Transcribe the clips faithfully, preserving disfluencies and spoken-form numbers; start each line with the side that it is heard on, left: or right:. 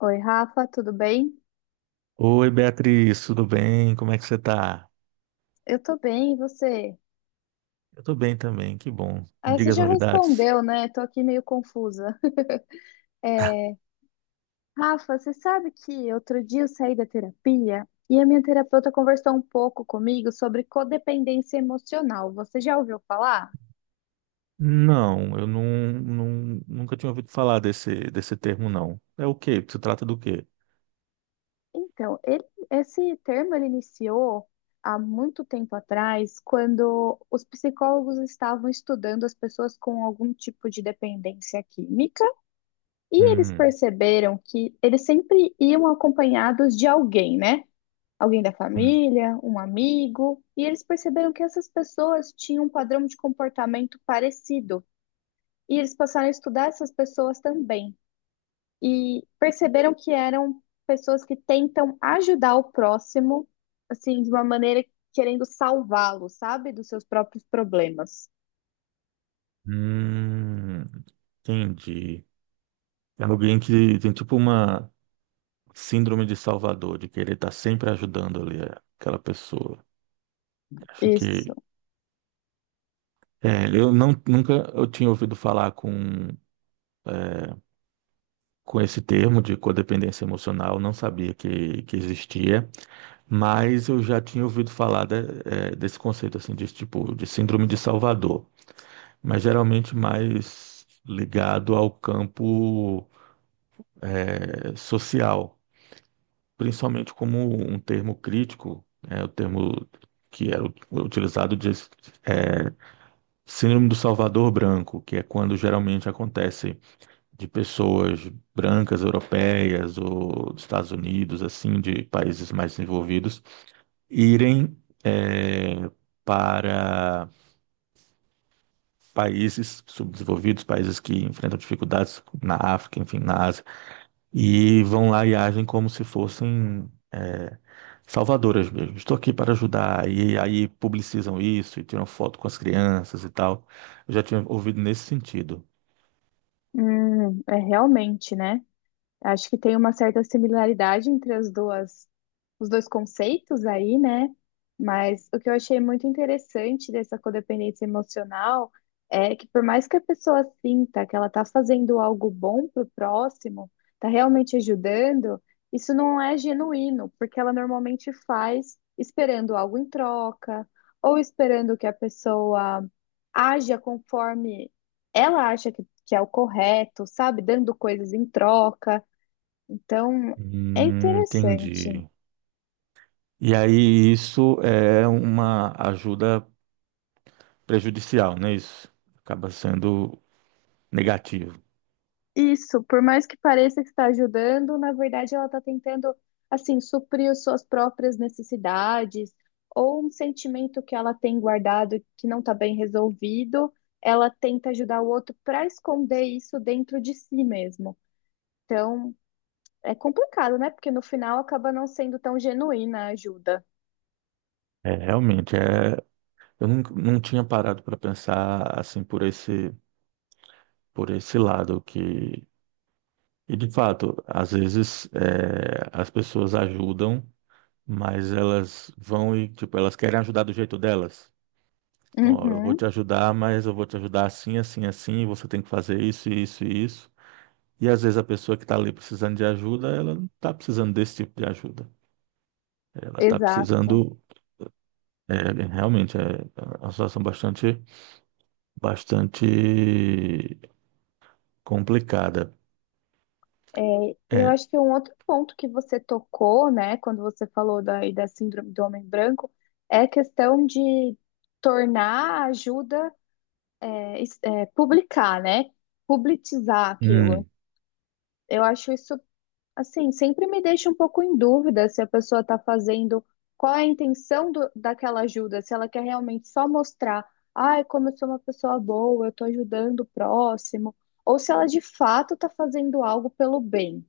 left: Oi, Rafa, tudo bem?
right: Oi, Beatriz, tudo bem? Como é que você tá?
left: Eu tô bem, e você?
right: Eu tô bem também, que bom. Me
left: Ah, você
right: diga as
left: já
right: novidades.
left: respondeu, né? Tô aqui meio confusa. É, Rafa, você sabe que outro dia eu saí da terapia e a minha terapeuta conversou um pouco comigo sobre codependência emocional. Você já ouviu falar?
right: Não, eu não, não- Nunca tinha ouvido falar desse, desse termo, não. É o quê? Se trata do quê?
left: Então, ele- esse termo ele iniciou há muito tempo atrás, quando os psicólogos estavam estudando as pessoas com algum tipo de dependência química. E eles
right: Hum,
left: perceberam que eles sempre iam acompanhados de alguém, né? Alguém da
right: sim.
left: família, um amigo. E eles perceberam que essas pessoas tinham um padrão de comportamento parecido. E eles passaram a estudar essas pessoas também. E perceberam que eram pessoas que tentam ajudar o próximo, assim, de uma maneira querendo salvá-lo, sabe? Dos seus próprios problemas.
right: Hum, entendi. É alguém que tem tipo uma síndrome de Salvador, de querer estar sempre ajudando ali aquela pessoa. Acho
left: Isso.
right: que. É, eu não, Nunca eu tinha ouvido falar com com esse termo de codependência emocional, não sabia que, que existia, mas eu já tinha ouvido falar de- eh, desse conceito assim de tipo de síndrome de Salvador, mas geralmente mais ligado ao campo eh, social, principalmente como um termo crítico, é o termo que era u- utilizado de síndrome do Salvador branco, que é quando geralmente acontece de pessoas brancas, europeias ou dos Estados Unidos, assim, de países mais desenvolvidos, irem eh, para países subdesenvolvidos, países que enfrentam dificuldades na África, enfim, na Ásia, e vão lá e agem como se fossem eh, salvadoras mesmo. Estou aqui para ajudar. E aí publicizam isso e tiram foto com as crianças e tal. Eu já tinha ouvido nesse sentido.
left: Hum, é realmente, né? Acho que tem uma certa similaridade entre as duas, os dois conceitos aí, né? Mas o que eu achei muito interessante dessa codependência emocional é que por mais que a pessoa sinta que ela está fazendo algo bom para o próximo, está realmente ajudando, isso não é genuíno, porque ela normalmente faz esperando algo em troca, ou esperando que a pessoa haja conforme ela acha que, que é o correto, sabe? Dando coisas em troca. Então, é
right: Hum,
left: interessante.
right: entendi. E aí isso é uma ajuda prejudicial, né? Isso acaba sendo negativo.
left: Isso, por mais que pareça que está ajudando, na verdade ela está tentando, assim, suprir as suas próprias necessidades ou um sentimento que ela tem guardado que não está bem resolvido, ela tenta ajudar o outro para esconder isso dentro de si mesmo. Então, é complicado, né? Porque no final acaba não sendo tão genuína a ajuda.
right: É, realmente, é, eu não, Não tinha parado para pensar assim por esse, por esse lado que, e de fato, às vezes é, as pessoas ajudam, mas elas vão e, tipo, elas querem ajudar do jeito delas. Então, ó, eu vou
left: Uhum,
right: te ajudar, mas eu vou te ajudar assim, assim, assim, e você tem que fazer isso, isso e isso. E às vezes a pessoa que está ali precisando de ajuda, ela não está precisando desse tipo de ajuda. Ela está
left: exato.
right: precisando, é, realmente, é é uma situação bastante, bastante complicada.
left: É, e eu
right: É,
left: acho que um outro ponto que você tocou, né, quando você falou da, aí da síndrome do homem branco, é a questão de tornar a ajuda, é, es- é, publicar, né, publicizar aquilo.
right: hum,
left: Eu acho isso, assim, sempre me deixa um pouco em dúvida se a pessoa está fazendo, qual é a intenção do- daquela ajuda, se ela quer realmente só mostrar, ai, como eu sou uma pessoa boa, eu estou ajudando o próximo, ou se ela de fato está fazendo algo pelo bem.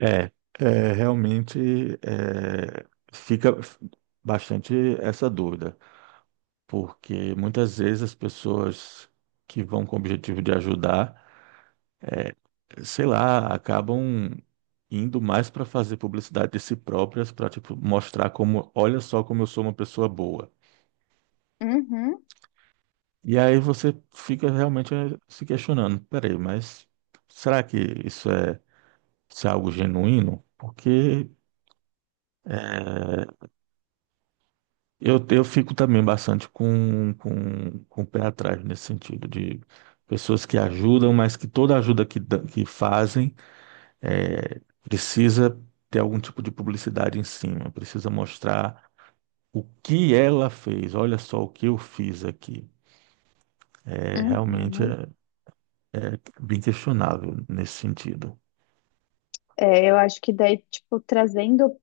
right: é, é, realmente é, Fica bastante essa dúvida, porque muitas vezes as pessoas que vão com o objetivo de ajudar, sei lá, acabam indo mais para fazer publicidade de si próprias, para tipo mostrar como, olha só como eu sou uma pessoa boa.
left: Uhum.
right: E aí você fica realmente eh, se questionando, peraí, mas será que isso é, isso é algo genuíno? Porque eh, eu, eu fico também bastante com, com, com o pé atrás nesse sentido de pessoas que ajudam, mas que toda ajuda que, dã- que fazem eh, precisa ter algum tipo de publicidade em cima, precisa mostrar o que ela fez. Olha só o que eu fiz aqui. É realmente
left: Uhum.
right: é bem questionável nesse sentido.
left: É, eu acho que daí, tipo, trazendo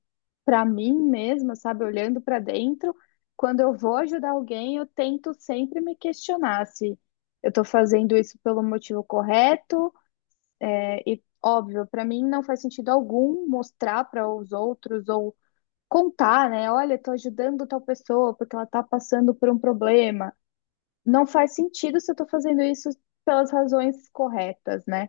left: pra mim mesma, sabe, olhando pra dentro, quando eu vou ajudar alguém, eu tento sempre me questionar se eu tô fazendo isso pelo motivo correto, é, e óbvio, pra mim não faz sentido algum mostrar para os outros ou contar, né? Olha, tô ajudando tal pessoa porque ela tá passando por um problema. Não faz sentido se eu tô fazendo isso pelas razões corretas, né?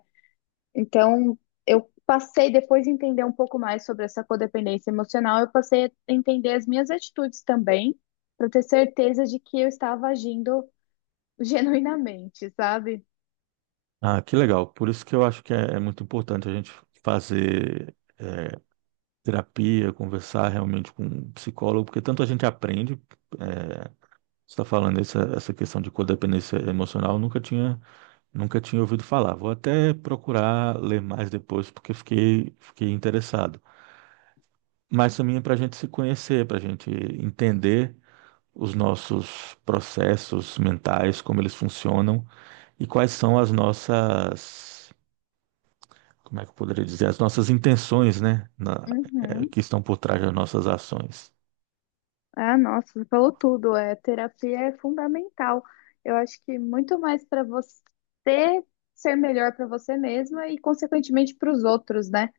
left: Então, eu passei, depois de entender um pouco mais sobre essa codependência emocional, eu passei a entender as minhas atitudes também, para ter certeza de que eu estava agindo genuinamente, sabe?
right: Ah, que legal. Por isso que eu acho que é, é muito importante a gente fazer é, terapia, conversar realmente com um psicólogo, porque tanto a gente aprende. É, você está falando essa, essa questão de codependência emocional, eu nunca tinha, nunca tinha ouvido falar. Vou até procurar ler mais depois, porque fiquei, fiquei interessado. Mas também é para a gente se conhecer, para a gente entender os nossos processos mentais, como eles funcionam e quais são as nossas, como é que eu poderia dizer, as nossas intenções, né, na- eh,
left: Uhum.
right: que estão por trás das nossas ações.
left: Ah, nossa, você falou tudo. É, terapia é fundamental. Eu acho que muito mais para você ser melhor para você mesma e, consequentemente, para os outros, né?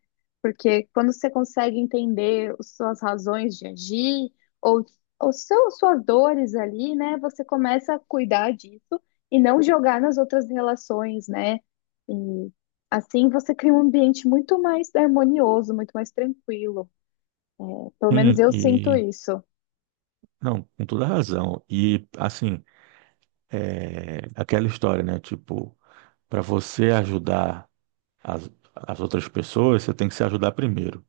left: Porque quando você consegue entender as suas razões de agir ou, ou seu, suas dores ali, né? Você começa a cuidar disso e não jogar nas outras relações, né? E assim você cria um ambiente muito mais harmonioso, muito mais tranquilo. Pelo menos
right: Sim,
left: eu sinto
right: e
left: isso.
right: não, com toda razão. E assim, é, aquela história, né, tipo, para você ajudar as, as outras pessoas, você tem que se ajudar primeiro.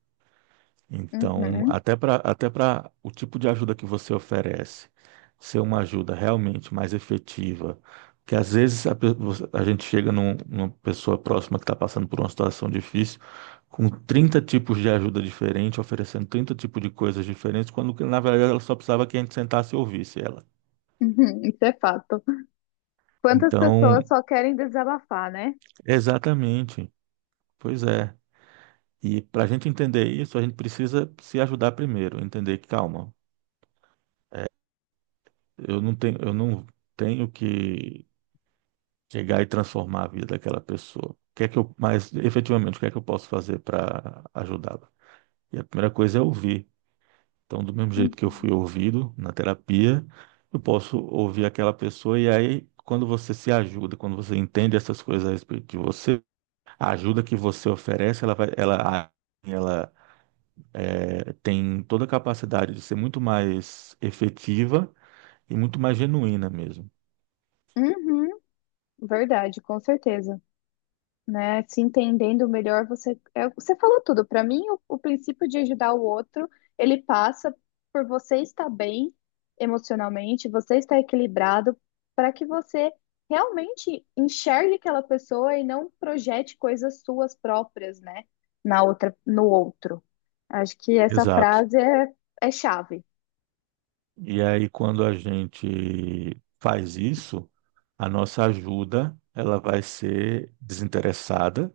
right: Então,
left: Uhum.
right: até para até para o tipo de ajuda que você oferece ser uma ajuda realmente mais efetiva, que às vezes a, pe- você- a gente chega num- numa pessoa próxima que está passando por uma situação difícil, com trinta tipos de ajuda diferente, oferecendo trinta tipos de coisas diferentes, quando que, na verdade ela só precisava que a gente sentasse e ouvisse ela.
left: Uhum, isso é fato. Quantas
right: Então,
left: pessoas só querem desabafar, né?
right: exatamente, pois é. E para a gente entender isso, a gente precisa se ajudar primeiro, entender que calma. Eu não tenho, eu não tenho que chegar e transformar a vida daquela pessoa. O que é que eu, Mas efetivamente, o que é que eu posso fazer para ajudá-la? E a primeira coisa é ouvir. Então, do mesmo jeito que eu
left: Uhum,
right: fui ouvido na terapia, eu posso ouvir aquela pessoa. E aí quando você se ajuda, quando você entende essas coisas a respeito de você, a ajuda que você oferece, ela vai, ela, ela eh, tem toda a capacidade de ser muito mais efetiva e muito mais genuína mesmo.
left: uhum, verdade, com certeza. Né? Se entendendo melhor, você, é, você falou tudo. Para mim, o, o princípio de ajudar o outro, ele passa por você estar bem emocionalmente, você estar equilibrado, para que você realmente enxergue aquela pessoa e não projete coisas suas próprias, né? Na outra, no outro. Acho que essa
right: Exato.
left: frase é, é chave.
right: E aí, quando a gente faz isso, a nossa ajuda ela vai ser desinteressada.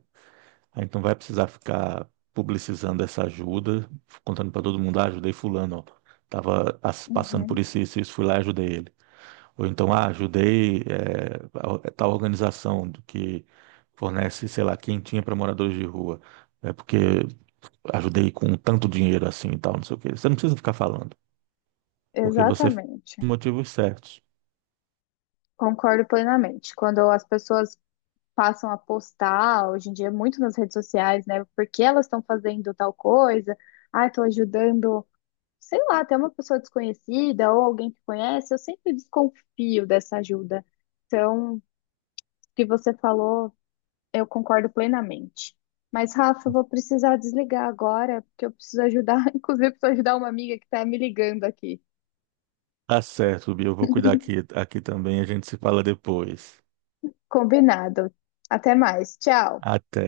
right: A gente não vai precisar ficar publicizando essa ajuda, contando para todo mundo, ah, ajudei fulano, ó, tava as- passando por
left: Uhum.
right: isso, isso, isso, fui lá e ajudei ele. Ou então, ah, ajudei eh, a or- tal organização do que fornece, sei lá, quentinha para moradores de rua. É porque ajudei com tanto dinheiro assim e tal, não sei o quê. Você não precisa ficar falando, porque você fez
left: Exatamente.
right: os motivos certos.
left: Concordo plenamente. Quando as pessoas passam a postar, hoje em dia, muito nas redes sociais, né? Porque elas estão fazendo tal coisa, ah, estou ajudando, sei lá, até uma pessoa desconhecida ou alguém que conhece, eu sempre desconfio dessa ajuda. Então, o que você falou, eu concordo plenamente. Mas, Rafa, eu vou precisar desligar agora, porque eu preciso ajudar, inclusive, preciso ajudar uma amiga que está me ligando aqui.
right: Tá certo, Bia. Eu vou cuidar aqui, aqui também. A gente se fala depois.
left: Combinado. Até mais. Tchau.
right: Até.